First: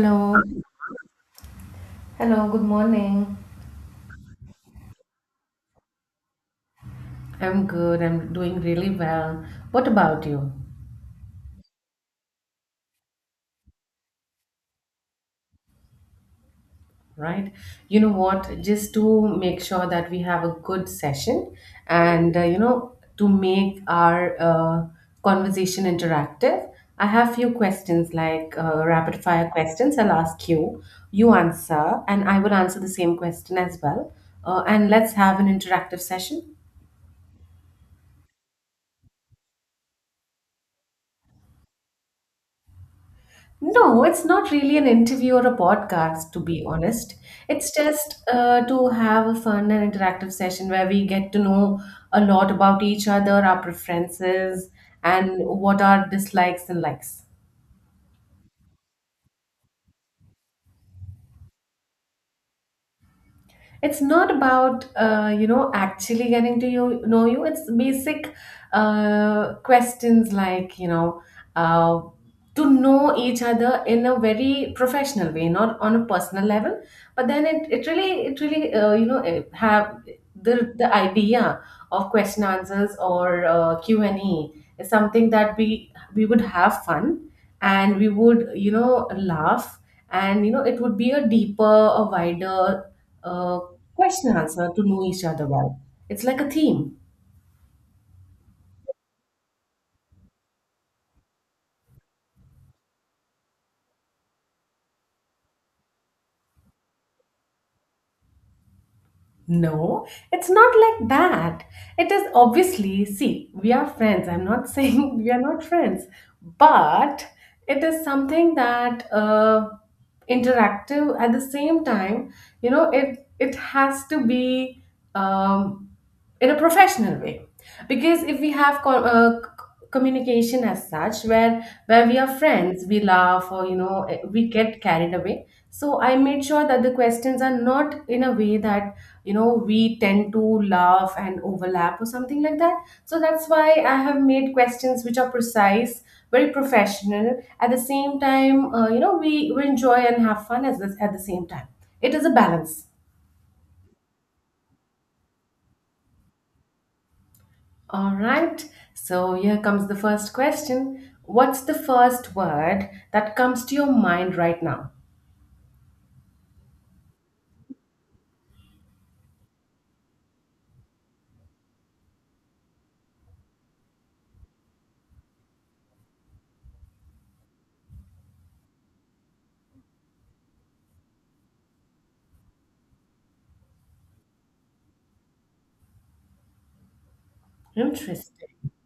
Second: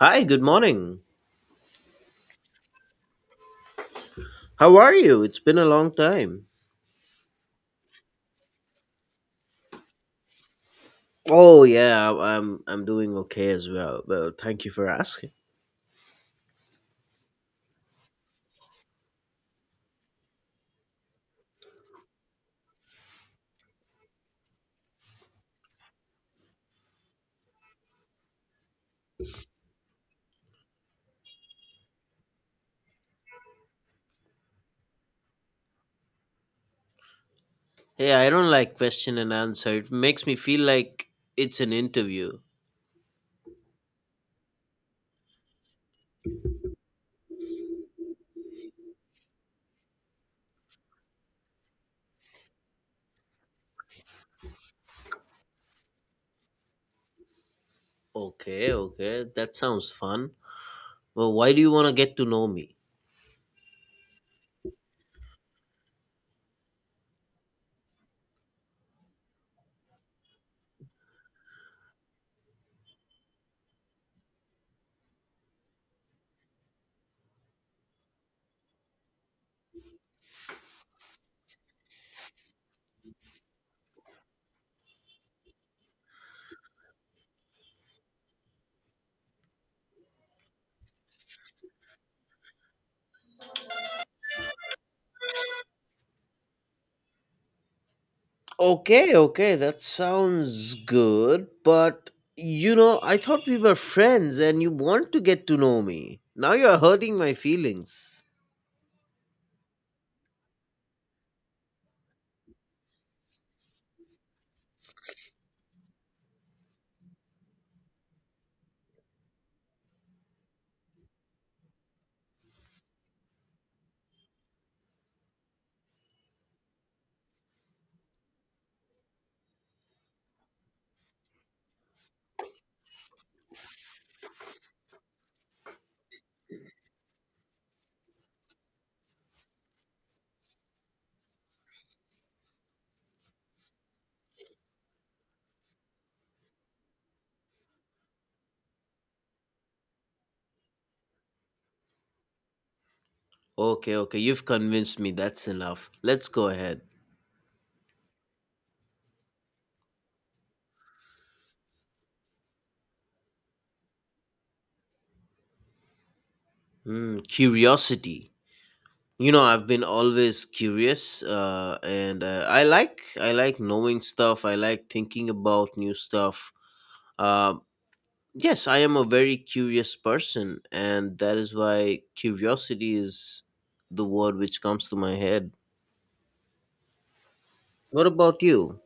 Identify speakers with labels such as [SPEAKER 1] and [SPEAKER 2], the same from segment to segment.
[SPEAKER 1] Hi, good morning.
[SPEAKER 2] Hello, good morning.
[SPEAKER 1] How are you? It's been a long time.
[SPEAKER 2] I'm good. I'm doing really well. What about you?
[SPEAKER 1] Oh yeah, I'm doing okay as well. Well, thank you for asking.
[SPEAKER 2] Right? You know what? Just to make sure that we have a good session and, you know, to make our conversation interactive, I have few questions like rapid fire questions. I'll ask you, you answer, and I will answer the same question as well. And let's have an interactive session.
[SPEAKER 1] Hey, I don't like question and answer. It makes me feel like it's an interview.
[SPEAKER 2] No, it's not really an interview or a podcast, to be honest. It's just to have a fun and interactive session where we get to know a lot about each other, our preferences, and what our dislikes and likes.
[SPEAKER 1] Okay, okay. That sounds fun. Well, why do you want to get to know me?
[SPEAKER 2] It's not about you know, actually getting to, you know, you. It's basic questions like, you know, uh, to know each other in a very professional way, not on a personal level, but then it really, it really, have the idea of question answers, or q&a is something that we would have fun and we would, you know, laugh, and you know, it would be a deeper, a wider, uh, question answer to know each other well. It's like a theme.
[SPEAKER 1] Okay, okay. That sounds good, but you know, I thought we were friends and you want to get to know me. Now you're hurting my feelings.
[SPEAKER 2] No, it's not like that. It is, obviously, see, we are friends. I'm not saying we are not friends, but it is something that interactive at the same time, you know, it has to be um, in a professional way, because if we have communication as such where we are friends, we laugh, or you know, we get carried away. So I made sure that the questions are not in a way that you know, we tend to laugh and overlap or something like that. So that's why I have made questions which are precise, very professional, at the same time, you know, we enjoy and have fun as this. At the same time, it is a balance.
[SPEAKER 1] Okay, okay, you've convinced me. That's enough. Let's go ahead.
[SPEAKER 2] All right, so here comes the first question. What's the first word that comes to your mind right now?
[SPEAKER 1] Hmm, curiosity. You know, I've been always curious, and I like knowing stuff. I like thinking about new stuff. Uh, yes, I am a very curious person, and that is why curiosity is the word which comes to my head. What about
[SPEAKER 2] Interesting,
[SPEAKER 1] you?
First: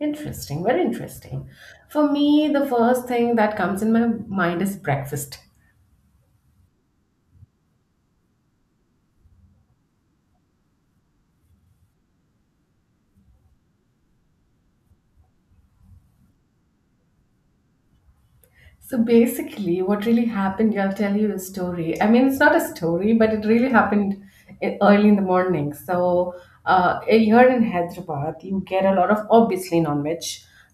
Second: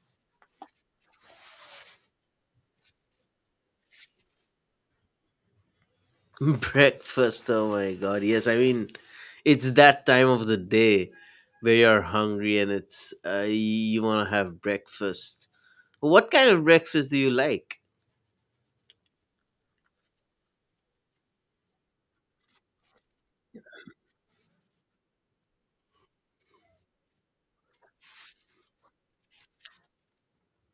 [SPEAKER 2] interesting, very interesting. For me, the first thing that comes in my mind is breakfast.
[SPEAKER 1] Breakfast, oh my god. Yes, I mean, it's that time of the day where you're hungry and it's you want to have breakfast. What kind of breakfast do you like?
[SPEAKER 2] So basically, what really happened, yeah, I'll tell you a story. I mean, it's not a story, but it really happened early in the morning. So, here in Hyderabad, you get a lot of, obviously, non veg.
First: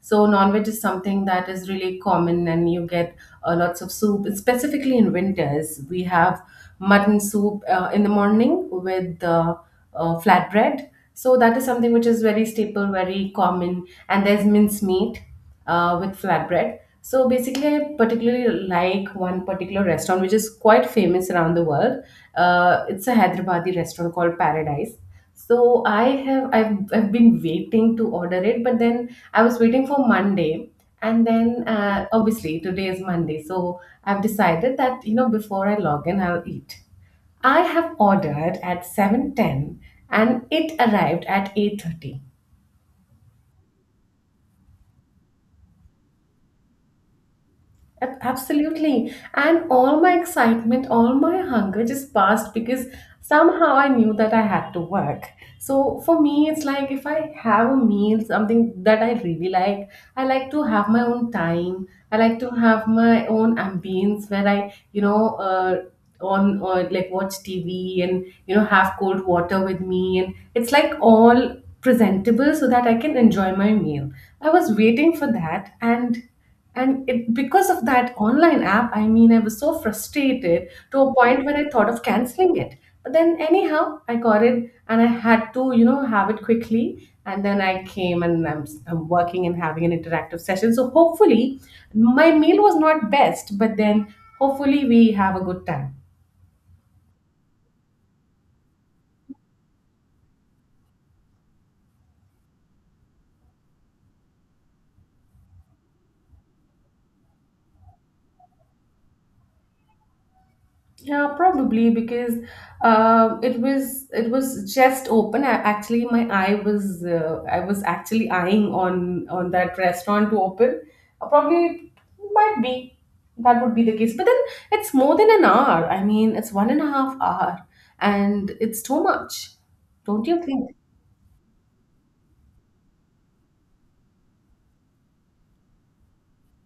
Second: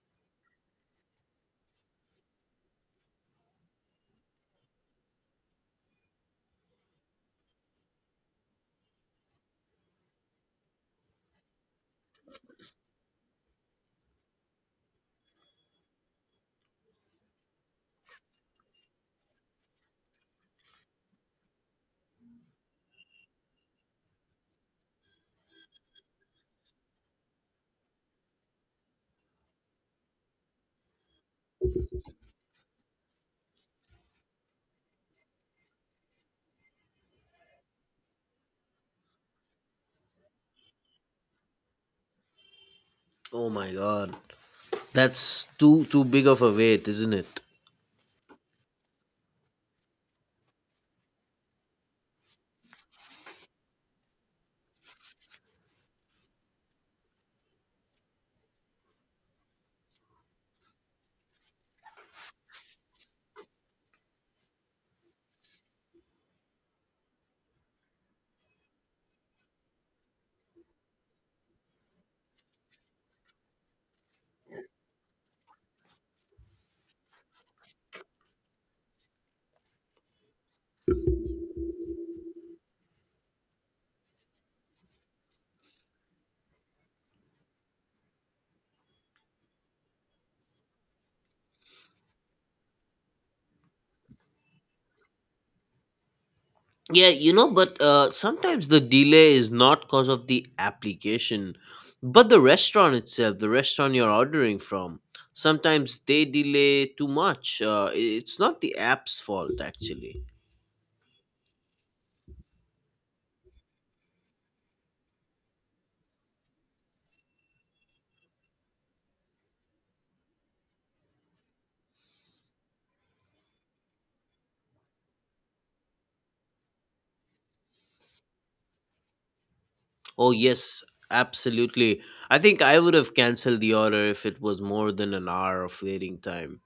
[SPEAKER 2] So, non veg is something that is really common, and you get lots of soup. Specifically in winters, we have mutton soup in the morning with flatbread. So, that is something which is very staple, very common. And there's mince meat with flatbread. So basically, I particularly like one particular restaurant which is quite famous around the world. It's a Hyderabadi restaurant called Paradise. So I've been waiting to order it, but then I was waiting for Monday, and then obviously today is Monday, so I've decided that, you know, before I log in, I'll eat. I have ordered at 7:10 and it arrived at 8:30.
[SPEAKER 1] Oh my god. That's too big of a wait, isn't it?
[SPEAKER 2] Absolutely. And all my excitement, all my hunger just passed because somehow I knew that I had to work. So for me, it's like if I have a meal, something that I really like, I like to have my own time. I like to have my own ambience where I, you know, uh, on, or like watch TV and, you know, have cold water with me. And it's like all presentable so that I can enjoy my meal. I was waiting for that, and it because of that online app, I mean, I was so frustrated to a point where I thought of canceling it. But then anyhow, I got it and I had to, you know, have it quickly. And then I came and I'm working and having an interactive session. So hopefully my meal was not best, but then hopefully we have a good time.
[SPEAKER 1] Yeah, you know, but sometimes the delay is not cause of the application, but the restaurant itself, the restaurant you're ordering from. Sometimes they delay too much. It's not the app's fault, actually.
[SPEAKER 2] Yeah, probably because it was just open. I, actually, my eye was I was actually eyeing on that restaurant to open. Probably might be that would be the case. But then it's more than an hour. I mean, it's 1.5 hours, and it's too much. Don't
[SPEAKER 1] Oh,
[SPEAKER 2] you think?
[SPEAKER 1] yes, absolutely. I think I would have canceled the order if it was more than an hour of waiting time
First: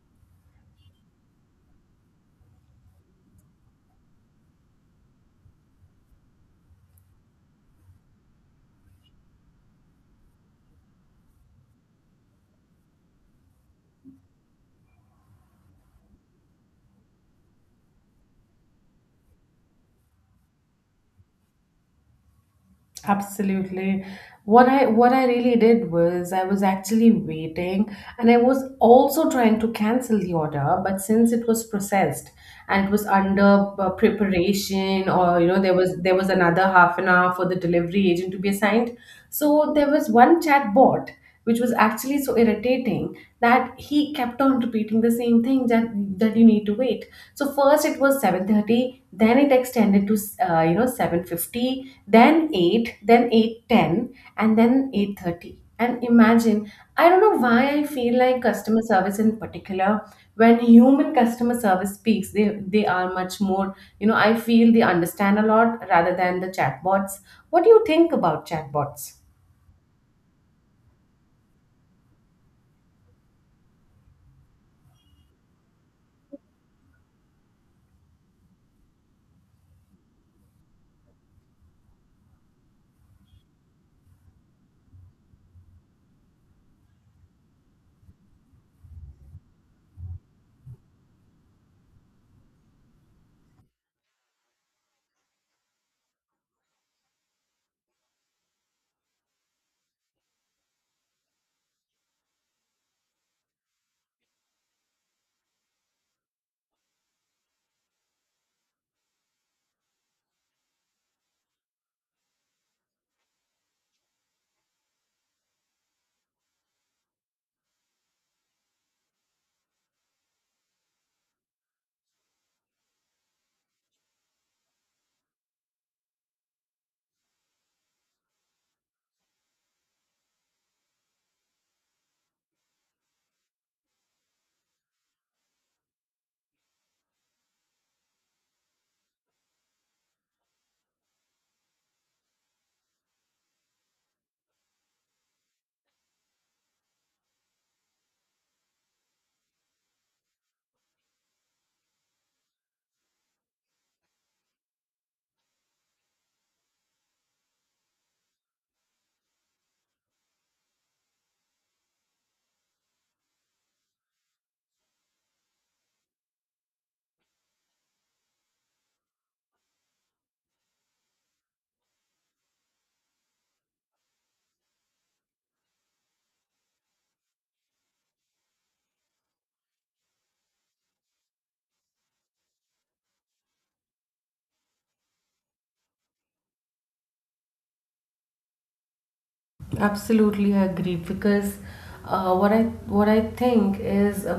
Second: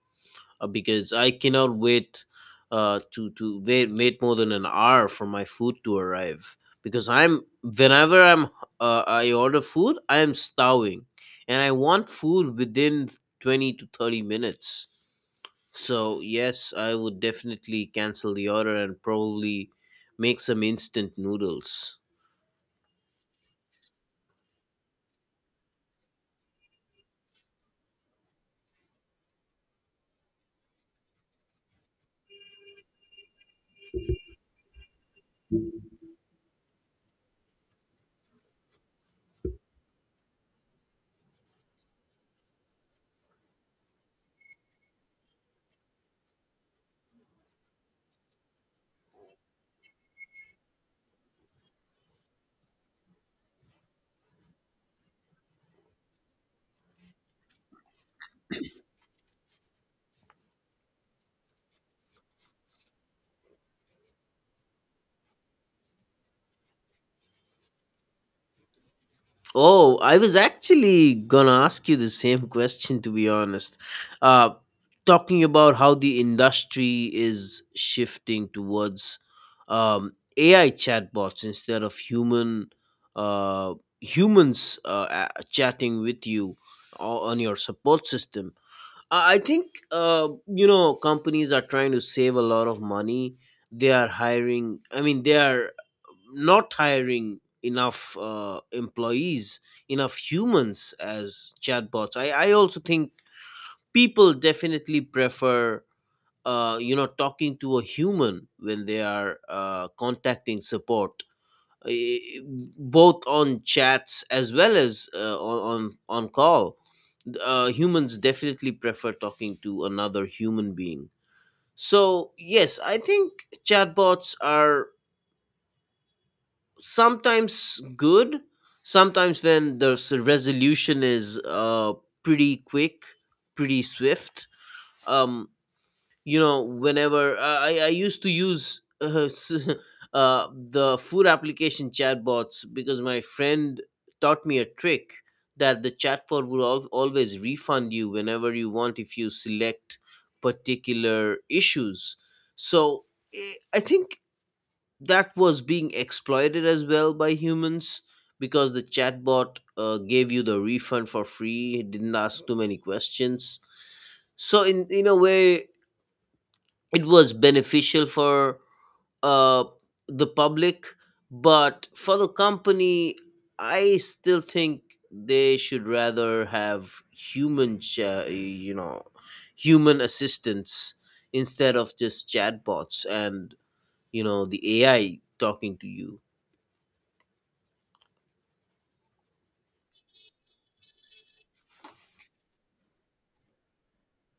[SPEAKER 1] because I cannot wait to wait more than an hour for my food to arrive because I'm whenever I'm I order food, I am starving and I want food within 20 to 30 minutes. So, yes, I would definitely cancel the order and probably make some instant noodles.
[SPEAKER 2] Absolutely. What I really did was I was actually waiting and I was also trying to cancel the order, but since it was processed and it was under preparation, or you know, there was another half an hour for the delivery agent to be assigned. So there was one chat bot which was actually so irritating that he kept on repeating the same thing, that you need to wait. So first it was 7:30, then it extended to you know, 7:50, then 8, then 8:10, and then 8:30. And imagine, I don't know why I feel like customer service in particular, when human customer service speaks, they are much more, you know, I feel they understand a lot rather than the chatbots. What do you think about chatbots?
[SPEAKER 1] Oh, I was actually gonna ask you the same question, to be honest. Uh, Talking about how the industry is shifting towards AI chatbots instead of uh, humans chatting with you on your support system. I think you know, companies are trying to save a lot of money. They are hiring. I mean, they are not hiring enough employees, enough humans as chatbots. I also think people definitely prefer you know, talking to a human when they are contacting support, both on chats as well as on call. Uh, humans definitely prefer talking to another human being. So yes, I think chatbots are sometimes good, sometimes when the resolution is pretty quick, pretty swift. um, you know, whenever I used to use the food application chatbots, because my friend taught me a trick that the chatbot would always refund you whenever you want if you select particular issues. So I think that was being exploited as well by humans, because the chatbot gave you the refund for free. It didn't ask too many questions. So in a way, it was beneficial for uh, the public, but for the company, I still think they should rather have human, you know, human assistance instead of just chatbots and you know, the AI talking to you.
[SPEAKER 2] Absolutely, I agree because uh, what I what I think is,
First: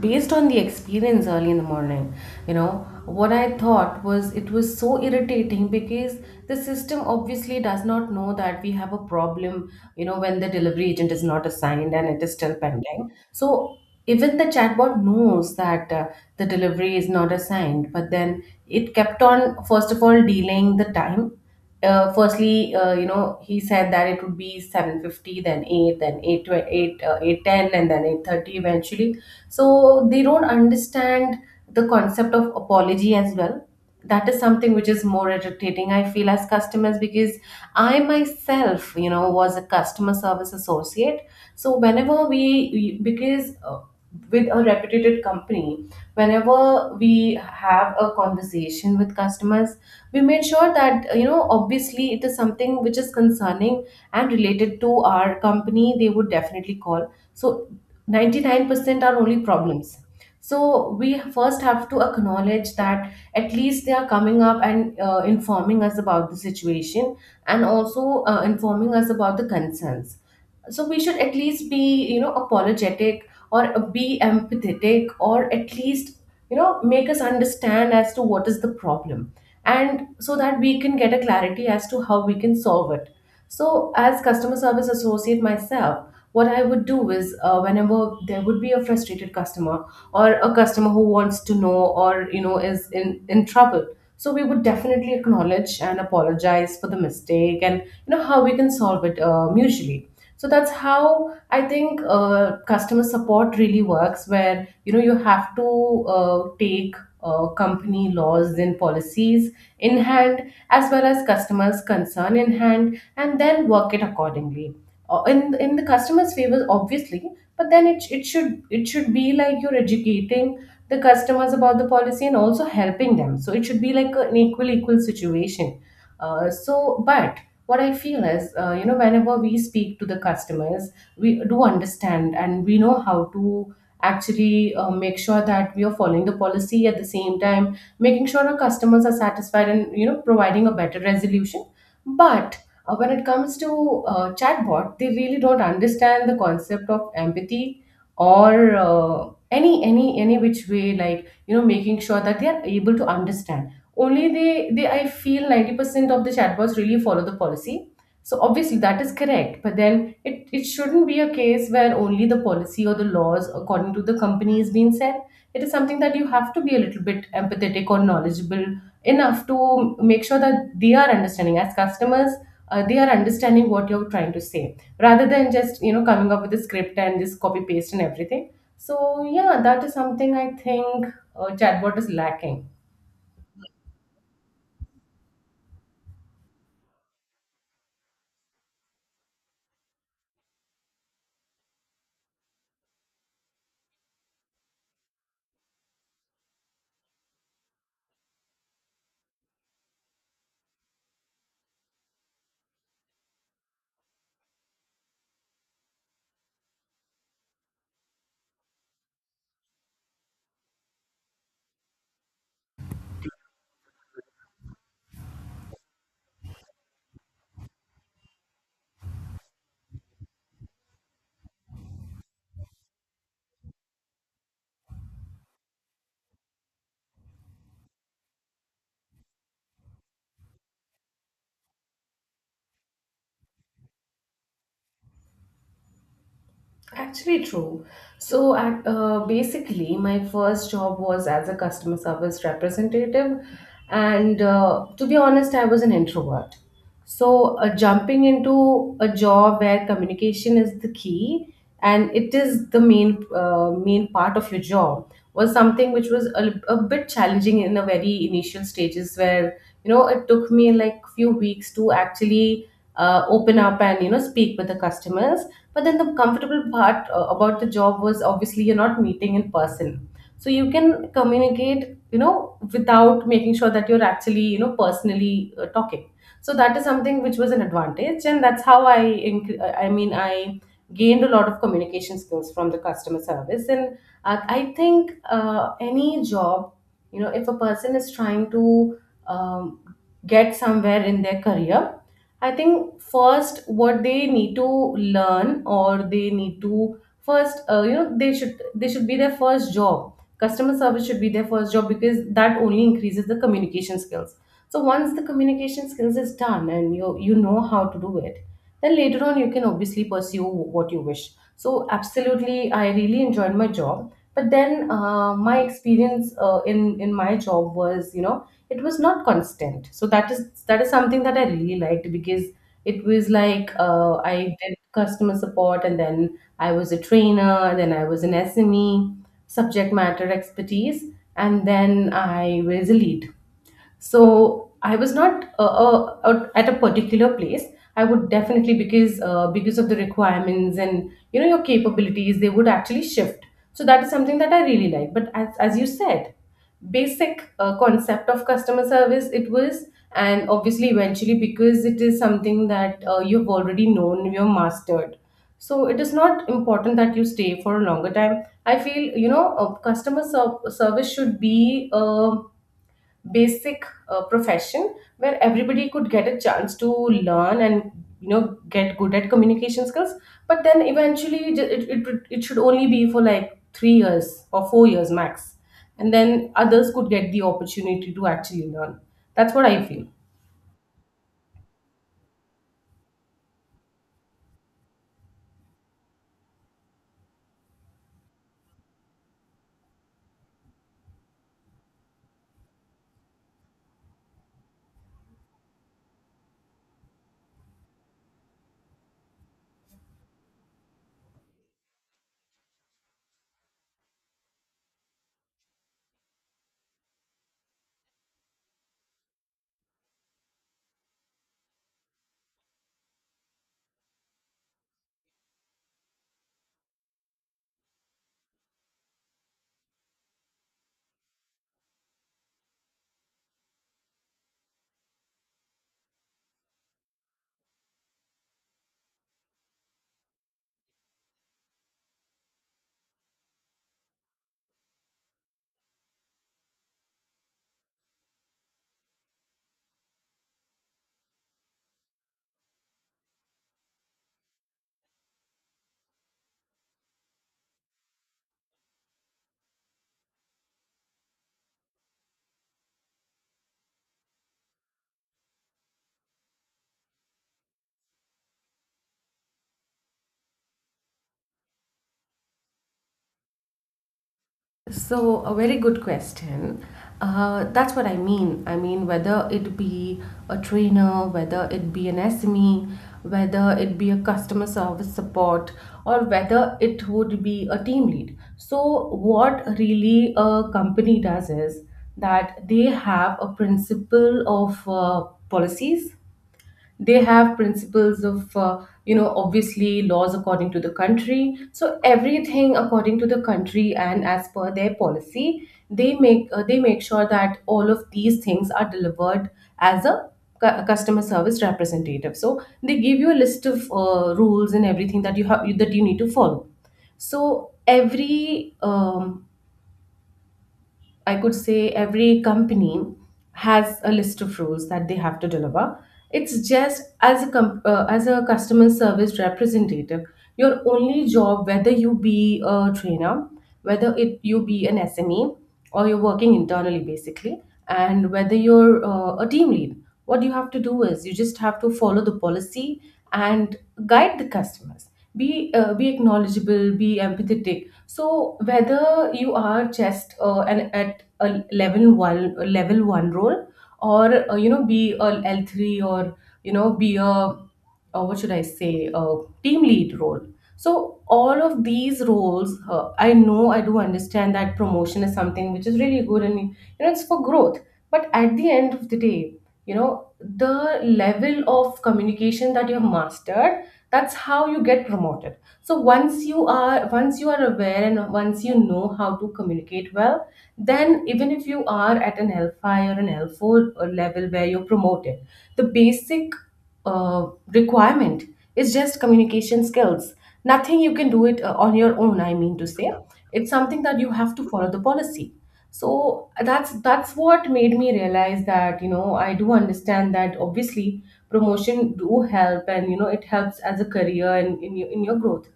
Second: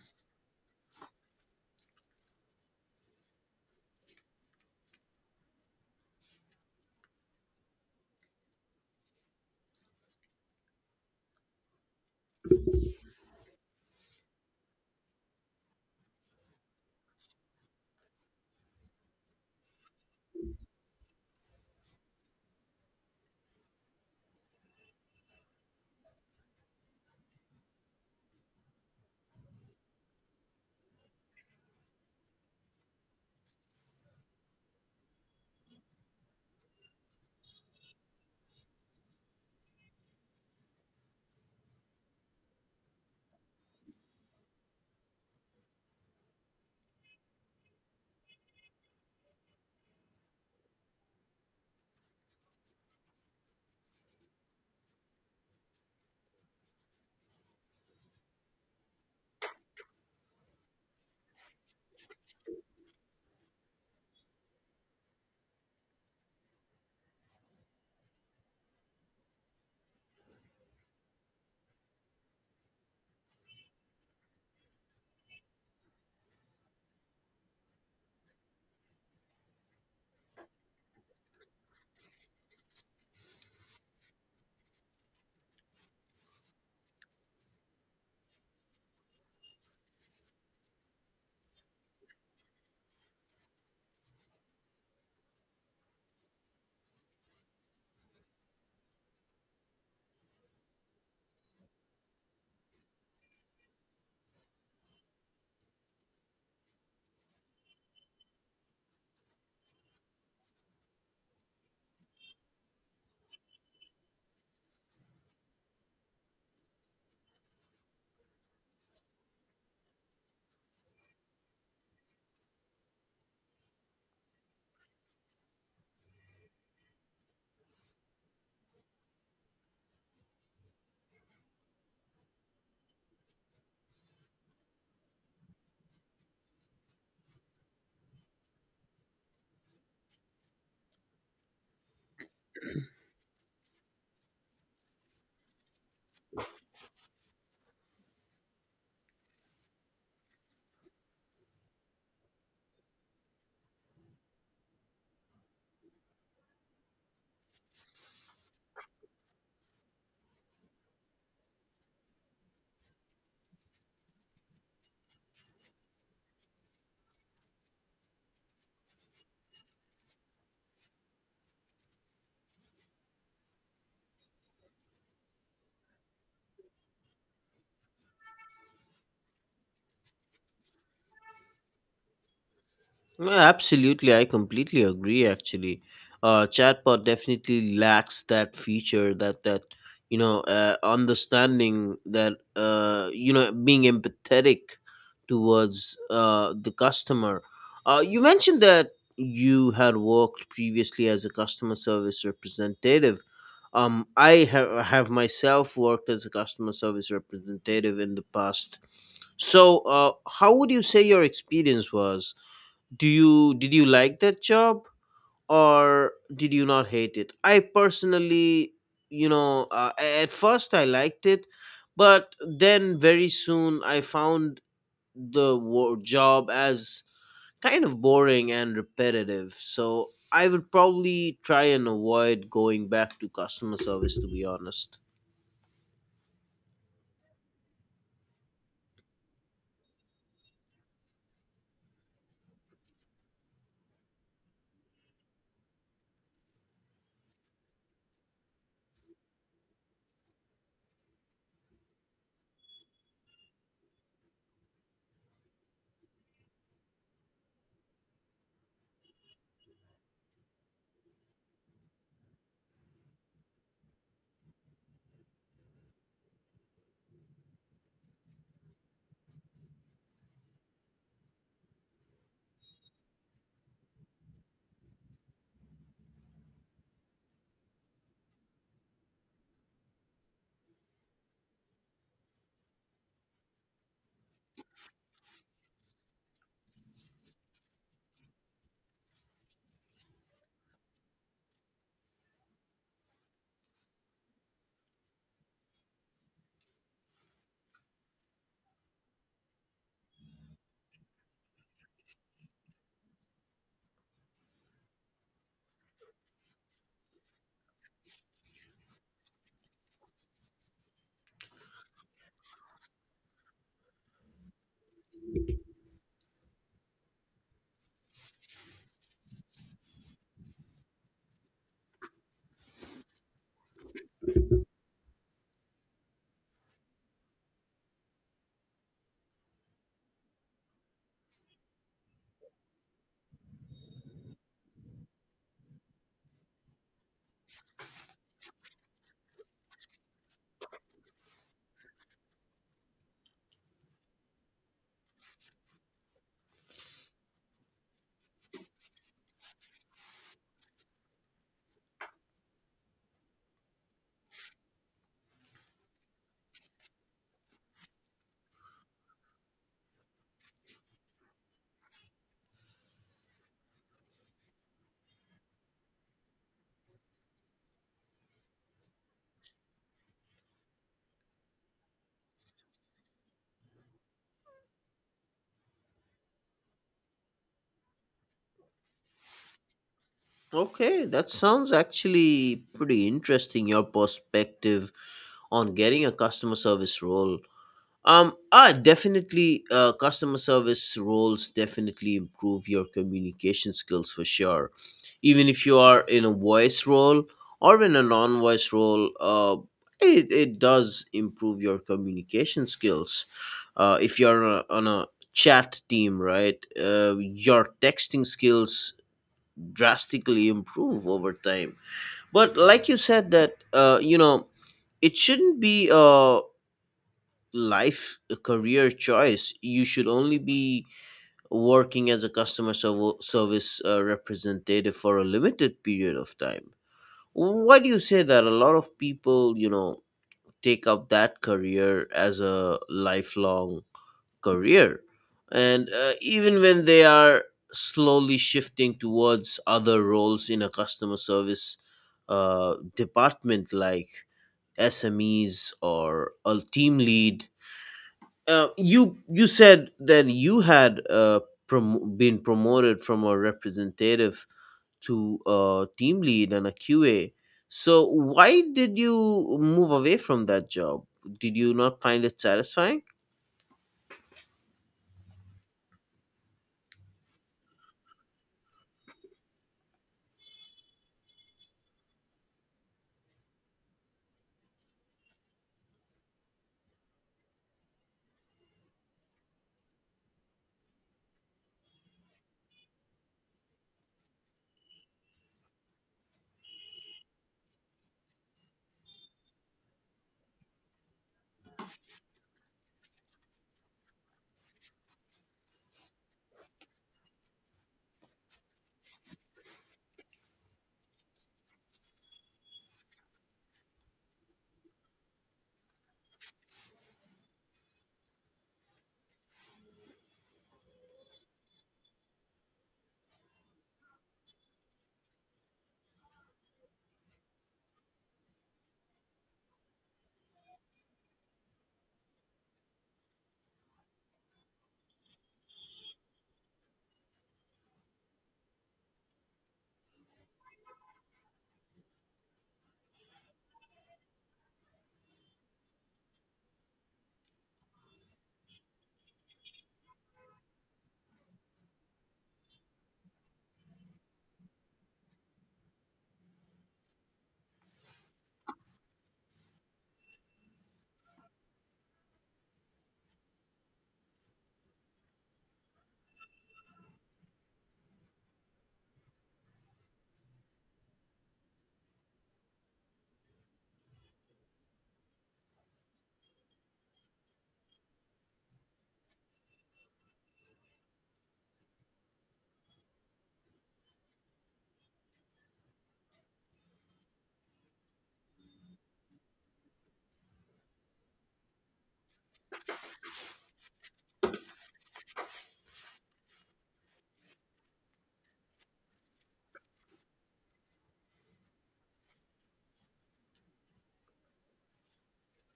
[SPEAKER 2] based on the experience early in the morning. You know what I thought was, it was so irritating because the system obviously does not know that we have a problem. You know, when the delivery agent is not assigned and it is still pending. So even the chatbot knows that the delivery is not assigned, but then it kept on, first of all, delaying the time. Firstly, you know, he said that it would be 7:50, then 8, then 8, to 8, 8:10, and then 8:30 eventually. So they don't understand the concept of apology as well. That is something which is more irritating, I feel, as customers, because I myself, you know, was a customer service associate. So whenever because with a reputed company, whenever we have a conversation with customers, we made sure that, you know, obviously, it is something which is concerning and related to our company. They would definitely call. So 99% are only problems. So we first have to acknowledge that at least they are coming up and, informing us about the situation and also informing us about the concerns. So we should at least be, you know, apologetic or be empathetic, or at least, you know, make us understand as to what is the problem, and so that we can get a clarity as to how we can solve it. So as customer service associate myself, what I would do is, whenever there would be a frustrated customer, or a customer who wants to know, or you know, is in trouble, so we would definitely acknowledge and apologize for the mistake, and you know, how we can solve it mutually. So that's how I think customer support really works, where you know, you have to take company laws and policies in hand, as well as customers concern in hand, and then work it accordingly. In the customer's favor obviously but then it should be like you're educating the customers about the policy and also helping them. So it should be like an equal equal situation. uh, so but what I feel is, you know, whenever we speak to the customers, we do understand and we know how to actually make sure that we are following the policy, at the same time making sure our customers are satisfied, and you know, providing a better resolution. But when it comes to, chatbot, they really don't understand the concept of empathy, or any which way, like you know, making sure that they are able to understand. Only they I feel 90% of the chatbots really follow the policy. So obviously that is correct, but then it shouldn't be a case where only the policy or the laws according to the company is being said. It is something that you have to be a little bit empathetic or knowledgeable enough to make sure that they are understanding as customers, they are understanding what you're trying to say, rather than just, you know, coming up with a script and just copy paste and everything. So yeah, that is something I think chatbot is lacking.
[SPEAKER 1] Yeah, absolutely. I completely agree, actually. Uh, chatbot definitely lacks that feature, that you know, understanding, that uh, you know, being empathetic towards uh, the customer. Uh, you mentioned that you had worked previously as a customer service representative. Um, I have myself worked as a customer service representative in the past. So uh, how would you say your experience was? Do you did you like that job, or did you not hate it? I personally, you know, at first I liked it, but then very soon I found the job as kind of boring and repetitive, so I would probably try and avoid going back to customer service, to be honest.
[SPEAKER 2] Actually, true. So, basically, my first job was as a customer service representative, and to be honest, I was an introvert. So, jumping into a job where communication is the key and it is the main main part of your job was something which was a bit challenging in the very initial stages where you know it took me like few weeks to actually open up and you know speak with the customers. But then the comfortable part about the job was obviously you're not meeting in person. So you can communicate, you know, without making sure that you're actually, you know, personally talking. So that is something which was an advantage, and that's how I, inc- I mean, I gained a lot of communication skills from the customer service. And I think any job, you know, if a person is trying to um, get somewhere in their career, I think first what they need to learn or they need to first, you know, they should be their first job. Customer service should be their first job because that only increases the communication skills. So once the communication skills is done and you know how to do it, then later on you can obviously pursue what you wish. So absolutely, I really enjoyed my job. But then my experience in my job was, you know, it was not constant, so that is something that I really liked because it was like, I did customer support, and then I was a trainer, and then I was an SME, subject matter expertise, and then I was a lead. So I was not at a particular place. I would definitely, because of the requirements and, you know, your capabilities, they would actually shift. So that is something that I really like. But as you said, basic concept of customer service it was, and obviously eventually, because it is something that you've already known, you've mastered, so it is not important that you stay for a longer time, I feel. You know, customer ser- service should be basic profession where everybody could get a chance to learn and, you know, get good at communication skills. But then eventually ju- it should only be for like 3 years or 4 years max, and then others could get the opportunity to actually learn. That's what I feel.
[SPEAKER 1] Okay, that sounds actually pretty interesting, your perspective on getting a customer service role. Definitely. Customer service roles definitely improve your communication skills for sure. Even if you are in a voice role or in a non-voice role, it does improve your communication skills. If you're on a chat team, right, your texting skills drastically improve over time. But like you said, that you know, it shouldn't be life a career choice. You should only be working as a customer service representative for a limited period of time. Why do you say that? A lot of people, you know, take up that career as a lifelong career, and even when they are slowly shifting towards other roles in a customer service department, like SMEs or a team lead. Uh, you said that you had been promoted from a representative to a team lead and a QA. So why did you move away from that job? Did you not find it satisfying?
[SPEAKER 2] So, a very good question. That's what I mean. I mean, whether it be a trainer, whether it be an SME, whether it be a customer service support, or whether it would be a team lead. So, what really a company does is that they have a principle of policies, they have principles of, you know, obviously laws according to the country. So everything according to the country and as per their policy, they make sure that all of these things are delivered as a cu- a customer service representative. So they give you a list of rules and everything that you have that you need to follow. So every I could say every company has a list of rules that they have to deliver. It's just as a com- as a customer service representative, your only job, whether you be a trainer, whether it you be an SME or you're working internally basically, and whether you're a team lead, what you have to do is you just have to follow the policy and guide the customers. Be acknowledgeable, be empathetic. So whether you are just an at a level one role, or, you know, be a L3, or, you know, be a what should I say, a team lead role. So all of these roles, I know I do understand that promotion is something which is really good and, you know, it's for growth. But at the end of the day, you know, the level of communication that you have mastered, that's how you get promoted. So once you are aware and once you know how to communicate well, then even if you are at an L5 or an L4 or level where you're promoted, the basic requirement is just communication skills. Nothing you can do it on your own, I mean to say. It's something that you have to follow the policy. So that's what made me realize that, you know, I do understand that obviously promotion do help and, you know, it helps as a career and in your growth,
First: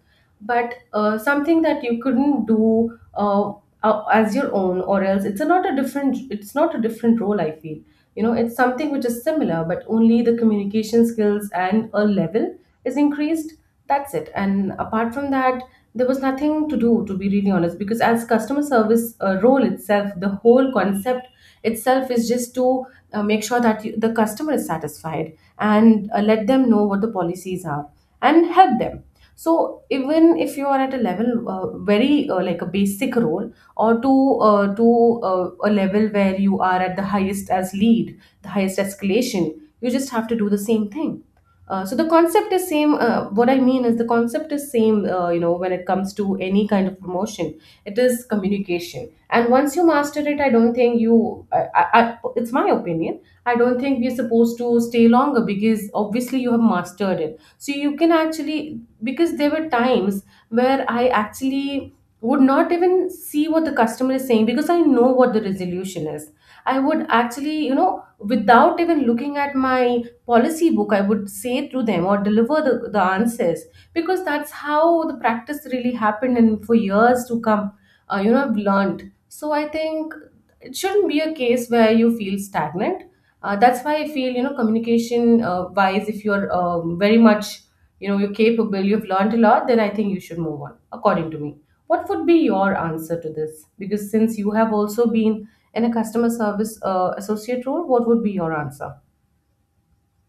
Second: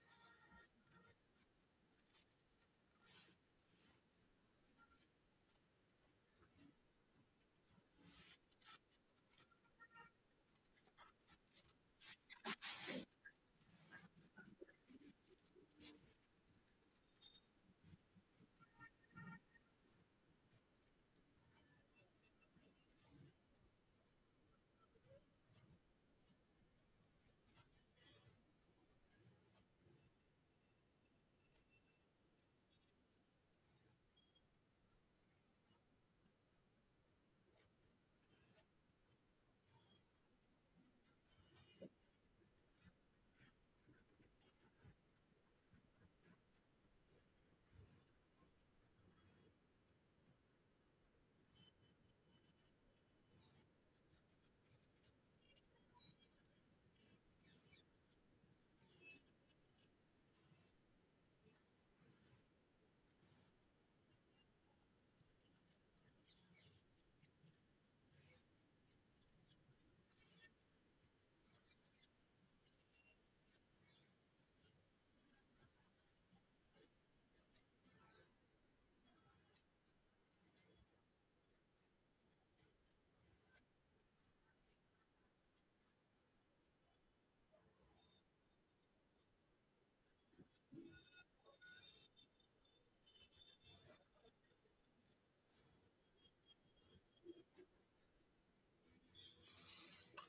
[SPEAKER 2] but something that you couldn't do as your own, or else it's a not a different it's not a different role, I feel. You know, it's something which is similar, but only the communication skills and a level is increased, that's it. And apart from that, there was nothing to do, to be really honest, because as customer service role itself, the whole concept itself is just to make sure that the customer is satisfied and let them know what the policies are and help them. So even if you are at a level very like a basic role, or to a level where you are at the highest as lead, the highest escalation, you just have to do the same thing. So the concept is same. What I mean is the concept is same. You know, when it comes to any kind of promotion, it is communication. And once you master it, I don't think you. I, it's my opinion. I don't think we're supposed to stay longer because obviously you have mastered it. So you can actually, because there were times where I actually would not even see what the customer is saying because I know what the resolution is. I would actually, you know, without even looking at my policy book, I would say through them or deliver the answers, because that's how the practice really happened. And for years to come, you know, I've learned. So I think it shouldn't be a case where you feel stagnant. That's why I feel, you know, communication wise, if you're very much, you know, you're capable, you've learned a lot, then I think you should move on, according to me. What would be your answer to this? Because since you have also been in a customer service associate role, what would be your answer?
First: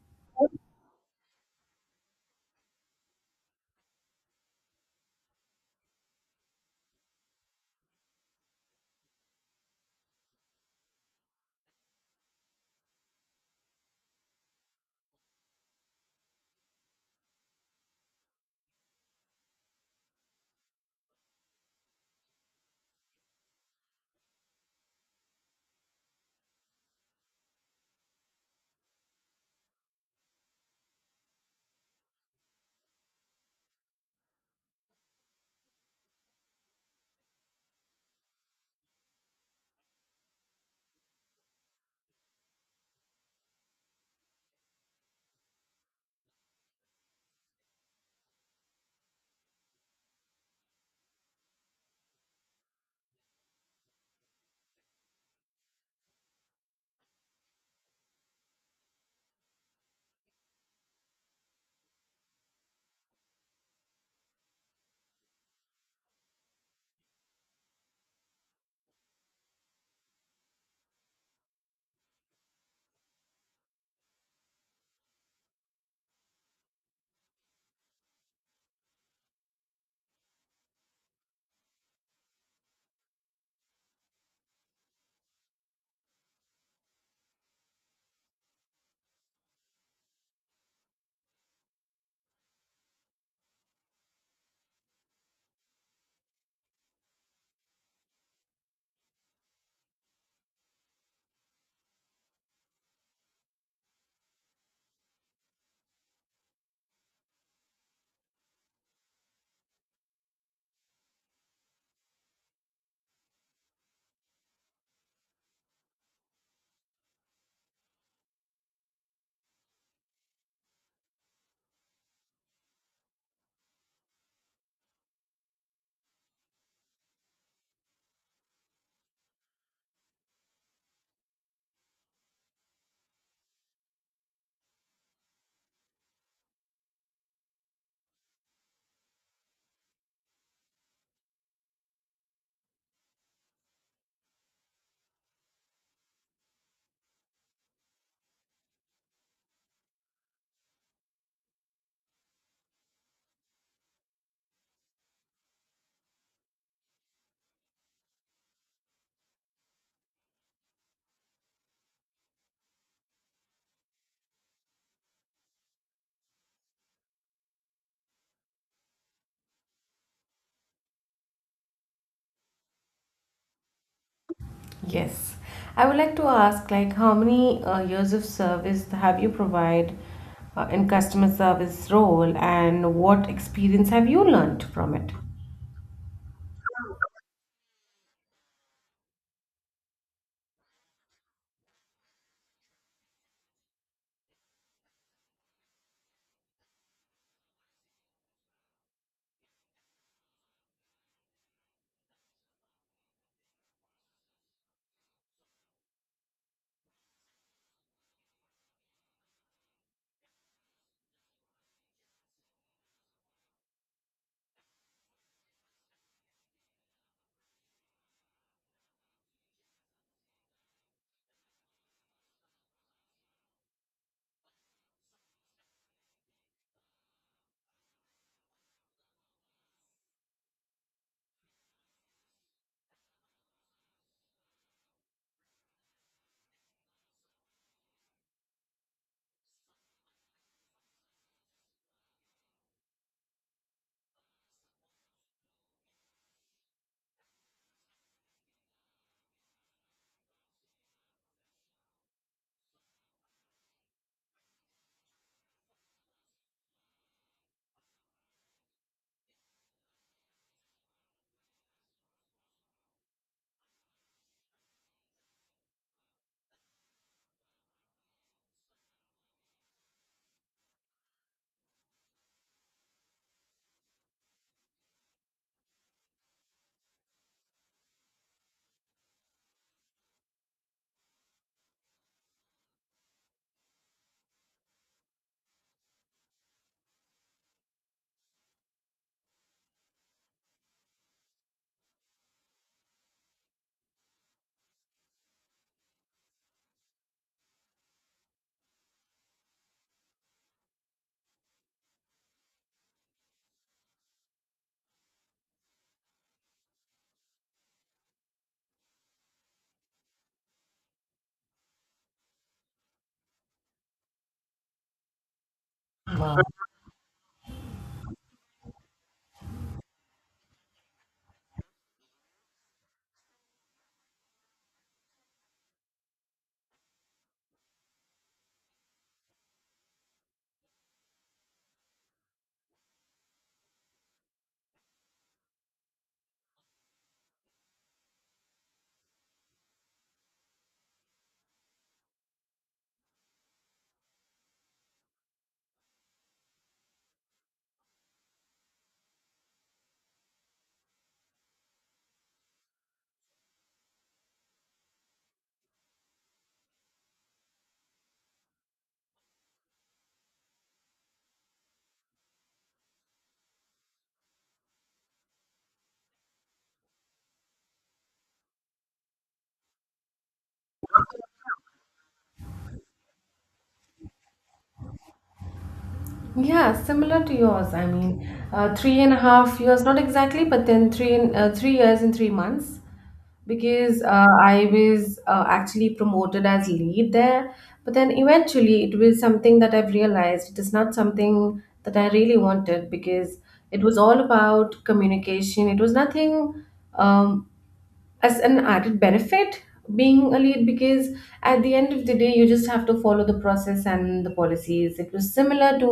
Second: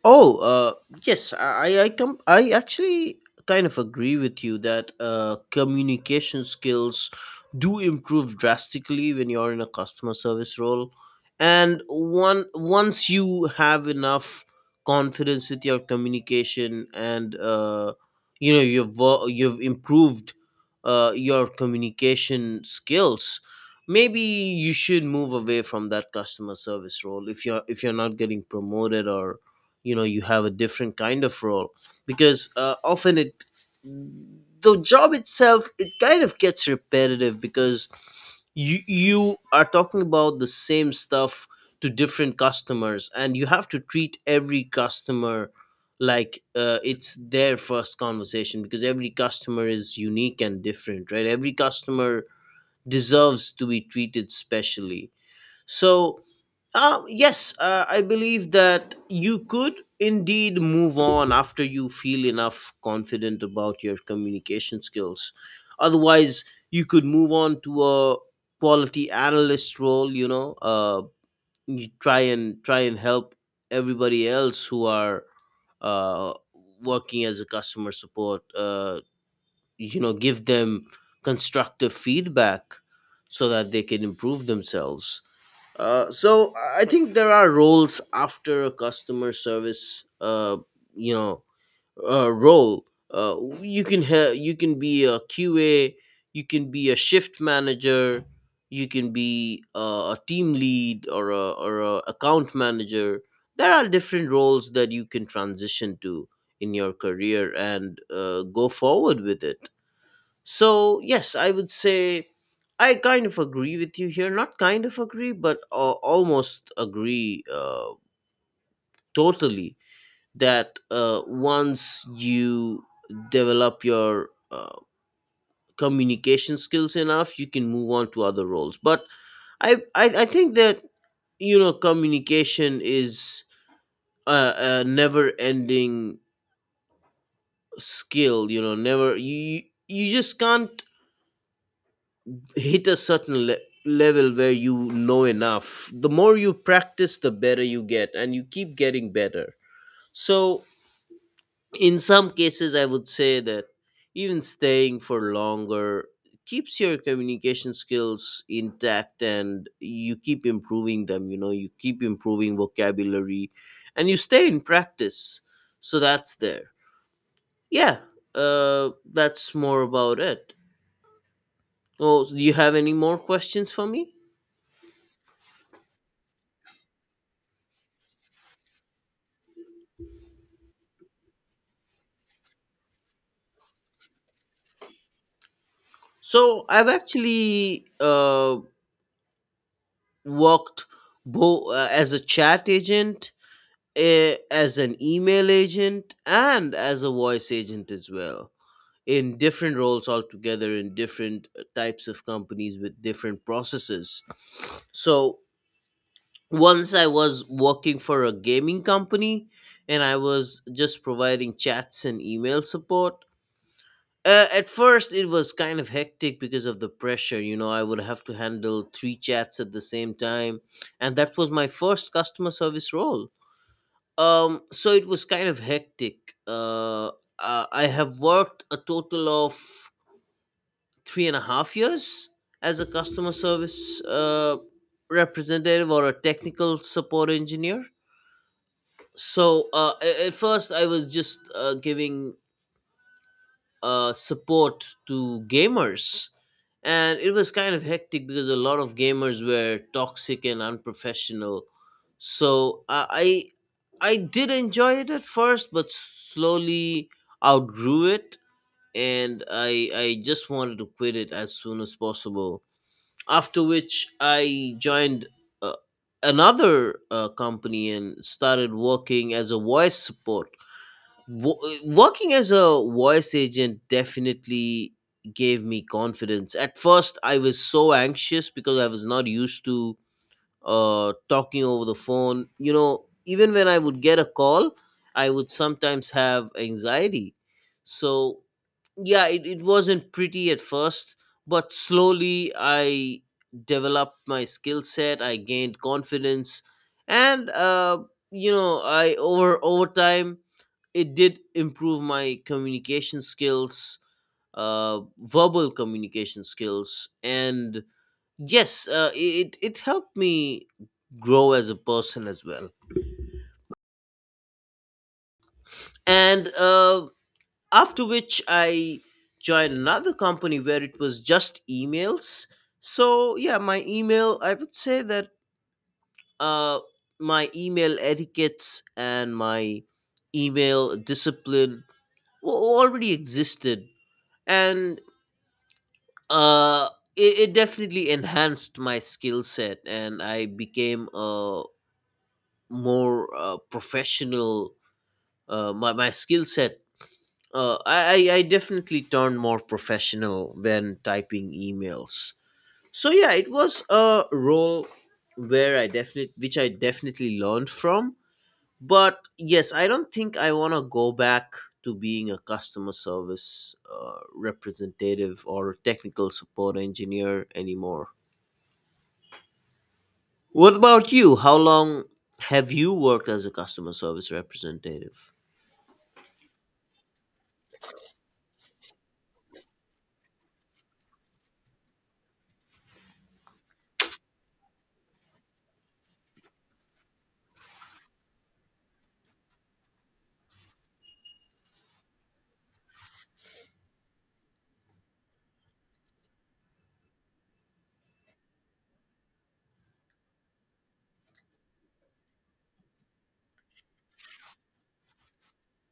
[SPEAKER 1] Oh, yes, I actually kind of agree with you that communication skills do improve drastically when you're in a customer service role. And one once you have enough confidence with your communication and you know, you've you've improved your communication skills, maybe you should move away from that customer service role if you're not getting promoted, or you know, you have a different kind of role, because often it the job itself, it kind of gets repetitive, because you are talking about the same stuff to different customers, and you have to treat every customer like it's their first conversation, because every customer is unique and different, right? Every customer deserves to be treated specially. So yes, I believe that you could indeed move on after you feel enough confident about your communication skills. Otherwise, you could move on to a quality analyst role. You know, you try and try and help everybody else who are uh, working as a customer support. You know, give them constructive feedback so that they can improve themselves. Uh, so I think there are roles after a customer service, you know, role. You can you can be a QA, you can be a shift manager, you can be a team lead or a account manager. There are different roles that you can transition to in your career, and go forward with it. So, yes, I would say I kind of agree with you here. Not kind of agree, but almost agree totally, that once you develop your communication skills enough, you can move on to other roles. But I think that, you know, communication is a never ending skill. You know, never, you just can't hit a certain level where you know enough. The more you practice, the better you get, and you keep getting better. So in some cases, I would say that even staying for longer keeps your communication skills intact, and you keep improving them. You know, you keep improving vocabulary and you stay in practice. So that's there. Yeah, uh, that's more about it. Oh, so do you have any more questions for me?
[SPEAKER 2] Yes. I would like to ask, like, how many years of service have you provide in customer service role, and what experience have you learned from it?
[SPEAKER 1] So I've actually worked both as a chat agent, as an email agent, and as a voice agent as well in different roles altogether, in different types of companies with different processes. So once I was working for a gaming company and I was just providing chats and email support. At first, it was kind of hectic because of the pressure. You know, I would have to handle three chats at the same time, and that was my first customer service role. So it was kind of hectic. Uh, I have worked a total of three and a half years as a customer service representative or a technical support engineer. So at first, I was just giving support to gamers, and it was kind of hectic because a lot of gamers were toxic and unprofessional. So i i, I did enjoy it at first, but slowly outgrew it, and I just wanted to quit it as soon as possible, after which I joined uh, another company and started working as a voice support. Wo- Working as a voice agent definitely gave me confidence. At first I was so anxious because I was not used to talking over the phone, you know, even when I would get a call I would sometimes have anxiety. So yeah, it wasn't pretty at first, but slowly I developed my skill set, I gained confidence, and you know, I over time, it did improve my communication skills, verbal communication skills. And yes, it it helped me grow as a person as well. And after which I joined another company where it was just emails. So yeah, my email, I would say that uh my email etiquettes and my email discipline already existed. And uh it definitely enhanced my skill set and I became a more professional, my skill set. I definitely turned more professional than typing emails. So yeah, it was a role where I definitely learned from. But yes, I don't think I want to go back to being a customer service representative or technical support engineer anymore. What about you? How long have you worked as a customer service representative?
[SPEAKER 2] Yeah, similar to yours. I mean, three and a half years, not exactly, but then three and 3 years and 3 months. Because I was actually promoted as lead there. But then eventually it was something that I've realized it is not something that I really wanted, because it was all about communication. It was nothing um, as an added benefit being a lead, because at the end of the day, you just have to follow the process and the policies. It was similar to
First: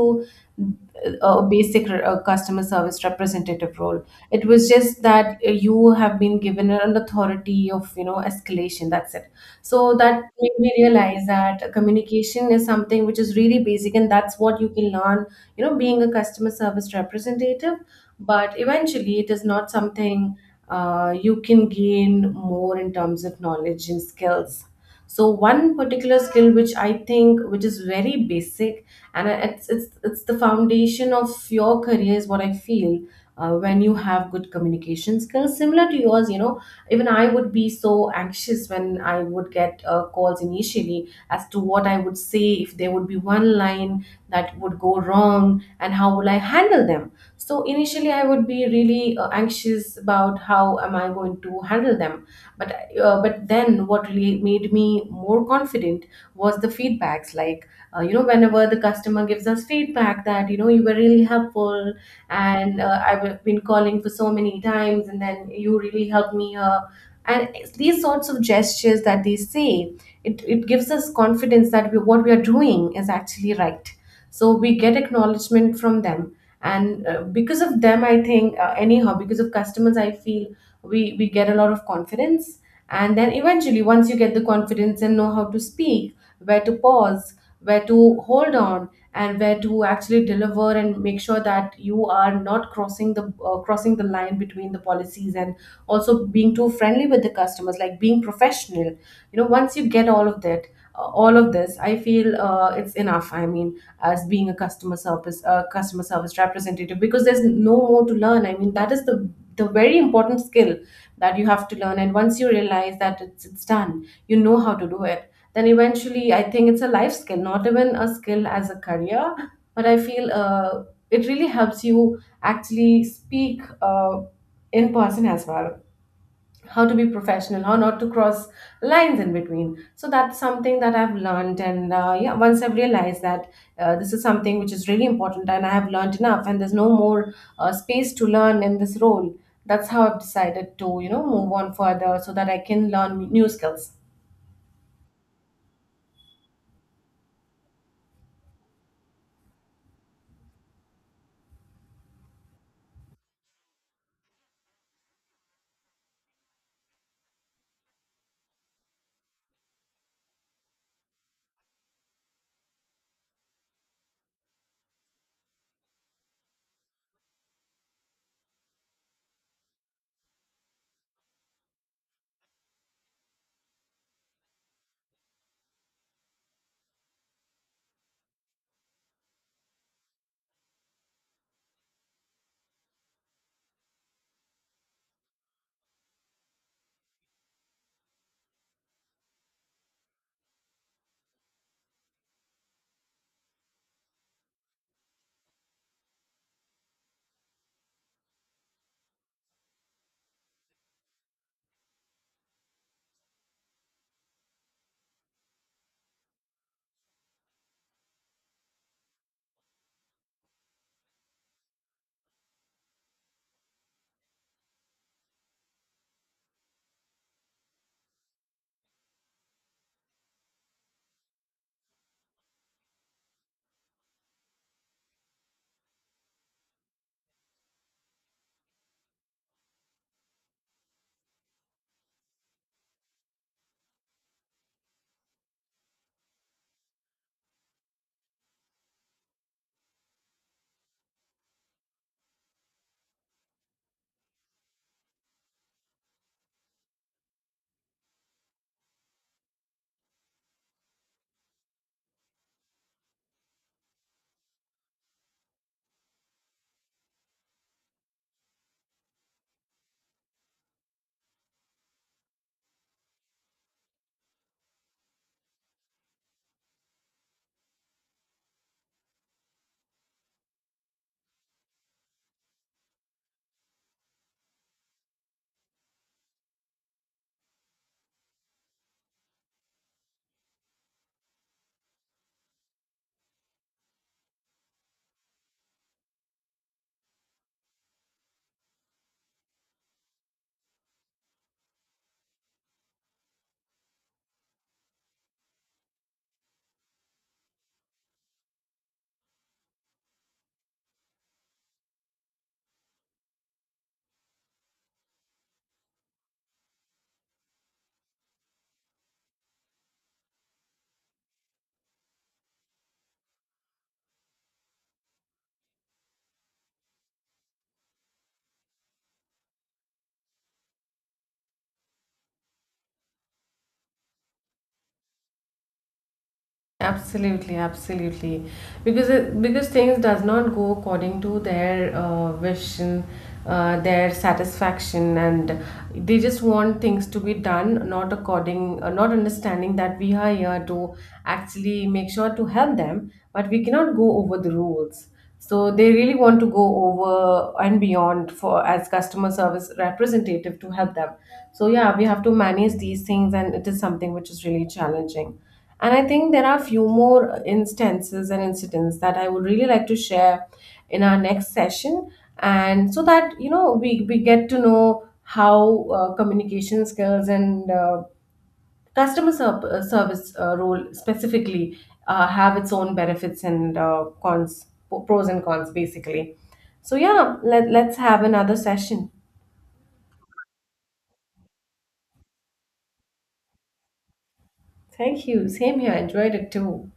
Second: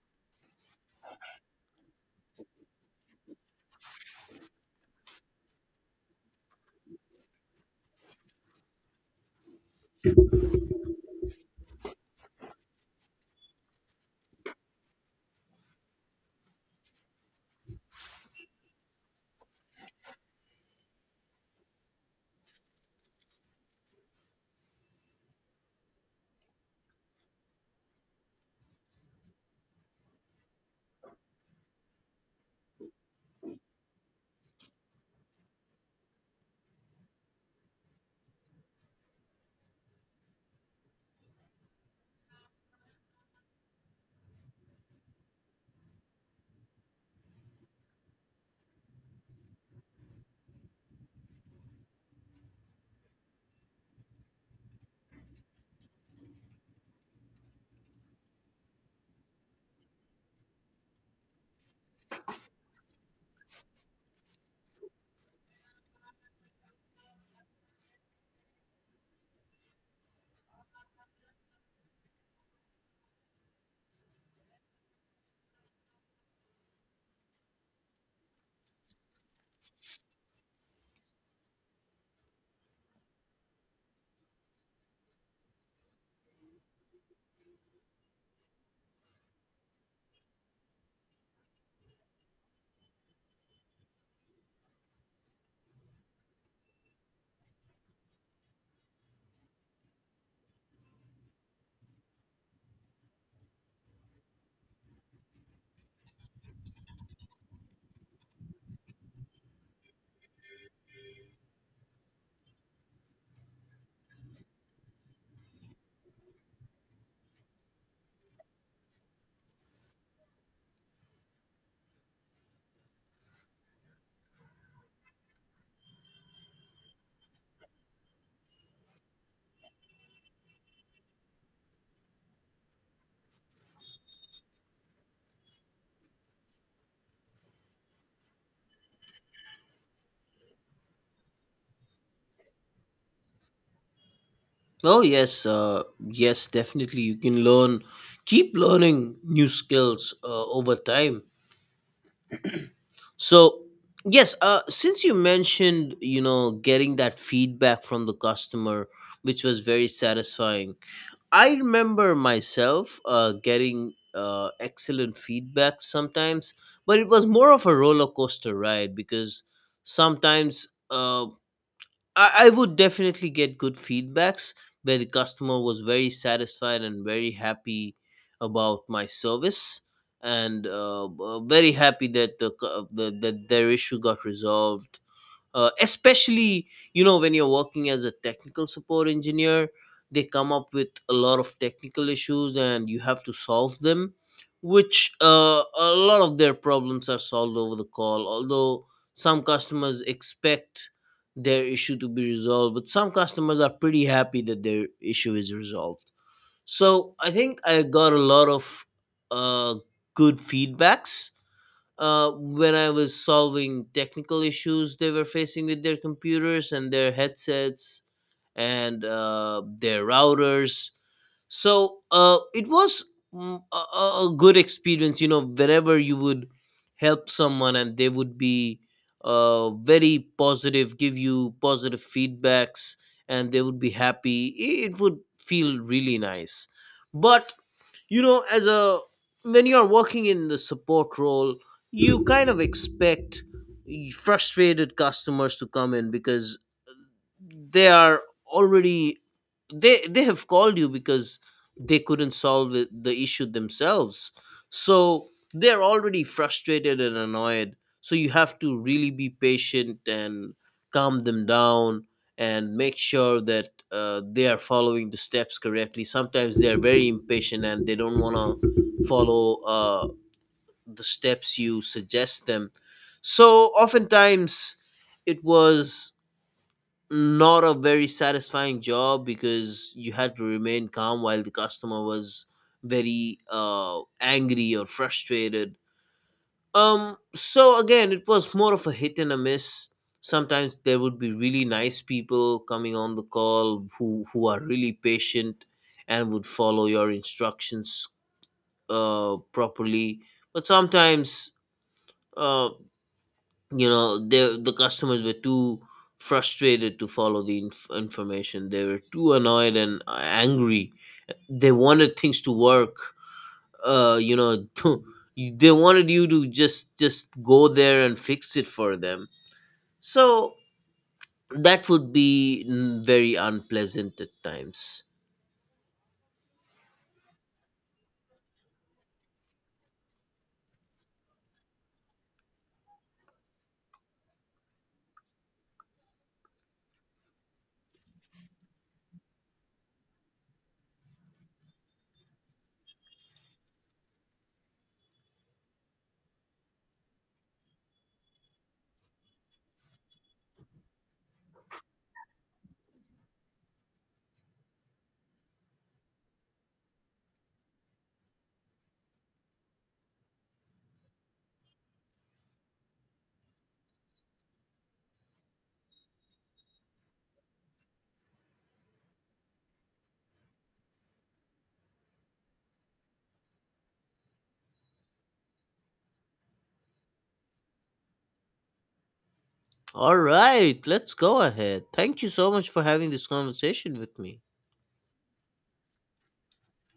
[SPEAKER 2] a basic customer service representative role. It was just that you have been given an authority of, you know, escalation, that's it. So that made me realize that communication is something which is really basic, and that's what you can learn, you know, being a customer service representative. But eventually it is not something you can gain more in terms of knowledge and skills. So one particular skill which I think which is very basic, and it's the foundation of your career, is what I feel. When you have good communication skills similar to yours, you know, even I would be so anxious when I would get calls initially, as to what I would say, if there would be one line that would go wrong and how will I handle them. So initially I would be really anxious about how am I going to handle them. But but then what really made me more confident was the feedbacks, like, you know, whenever the customer gives us feedback that, you know, you were really helpful, and I've been calling for so many times and then you really helped me here. And it's these sorts of gestures that they say, it gives us confidence that what we are doing is actually right. So we get acknowledgement from them. And because of them, I think, anyhow, because of customers, I feel we get a lot of confidence. And then eventually, once you get the confidence and know how to speak, where to pause, where to hold on, and where to actually deliver and make sure that you are not crossing the crossing the line between the policies and also being too friendly with the customers, like being professional. You know, once you get all of that, all of this, I feel it's enough. I mean, as being a customer service representative, because there's no more to learn. I mean, that is the very important skill that you have to learn. And once you realize that it's done, you know how to do it. Then eventually, I think it's a life skill, not even a skill as a career. But I feel it really helps you actually speak in person as well, how to be professional, how not to cross lines in between. So that's something that I've learned. And yeah, once I've realized that this is something which is really important and I have learned enough and there's no more space to learn in this role, that's how I've decided to, you know, move on further so that I can learn new skills.
[SPEAKER 1] Oh yes, yes, definitely. You can learn, keep learning new skills over time. So yes, since you mentioned, you know, getting that feedback from the customer, which was very satisfying. I remember myself getting excellent feedback sometimes, but it was more of a roller coaster ride because sometimes I would definitely get good feedbacks where the customer was very satisfied and very happy about my service, and very happy that their issue got resolved, especially, you know, when you're working as a technical support engineer, they come up with a lot of technical issues and you have to solve them, which a lot of their problems are solved over the call. Although some customers expect their issue to be resolved, but some customers are pretty happy that their issue is resolved. So I think I got a lot of uh, good feedbacks when I was solving technical issues they were facing with their computers and their headsets and their routers. So it was a good experience, you know, whenever you would help someone and they would be very positive, give you positive feedbacks, and they would be happy. It would feel really nice. But you know, as a, when you're working in the support role, you kind of expect frustrated customers to come in because they are already, they have called you because they couldn't solve it, the issue themselves, so they're already frustrated and annoyed. So you have to really be patient and calm them down and make sure that they are following the steps correctly. Sometimes they are very impatient and they don't want to follow the steps you suggest them. So oftentimes it was not a very satisfying job because you had to remain calm while the customer was very angry or frustrated. So again, it was more of a hit and a miss. Sometimes there would be really nice people coming on the call who are really patient and would follow your instructions properly. But sometimes uh, you know, the customers were too frustrated to follow the information, they were too annoyed and angry, they wanted things to work, you know, they wanted you to just go there and fix it for them. So that would be very unpleasant at times.
[SPEAKER 2] Absolutely, absolutely. Because because things does not go according to their wish and their satisfaction, and they just want things to be done, not according, not understanding that we are here to actually make sure to help them, but we cannot go over the rules. So they really want to go over and beyond for as customer service representative to help them. So yeah, we have to manage these things, and it is something which is really challenging. And I think there are a few more instances and incidents that I would really like to share in our next session. And so that, you know, we get to know how communication skills and service role specifically have its own benefits and pros and cons, basically. So, yeah, let's have another session.
[SPEAKER 1] All right, let's go ahead. Thank you so much for having this conversation with me.
[SPEAKER 2] Thank you. Same here. Enjoyed it too.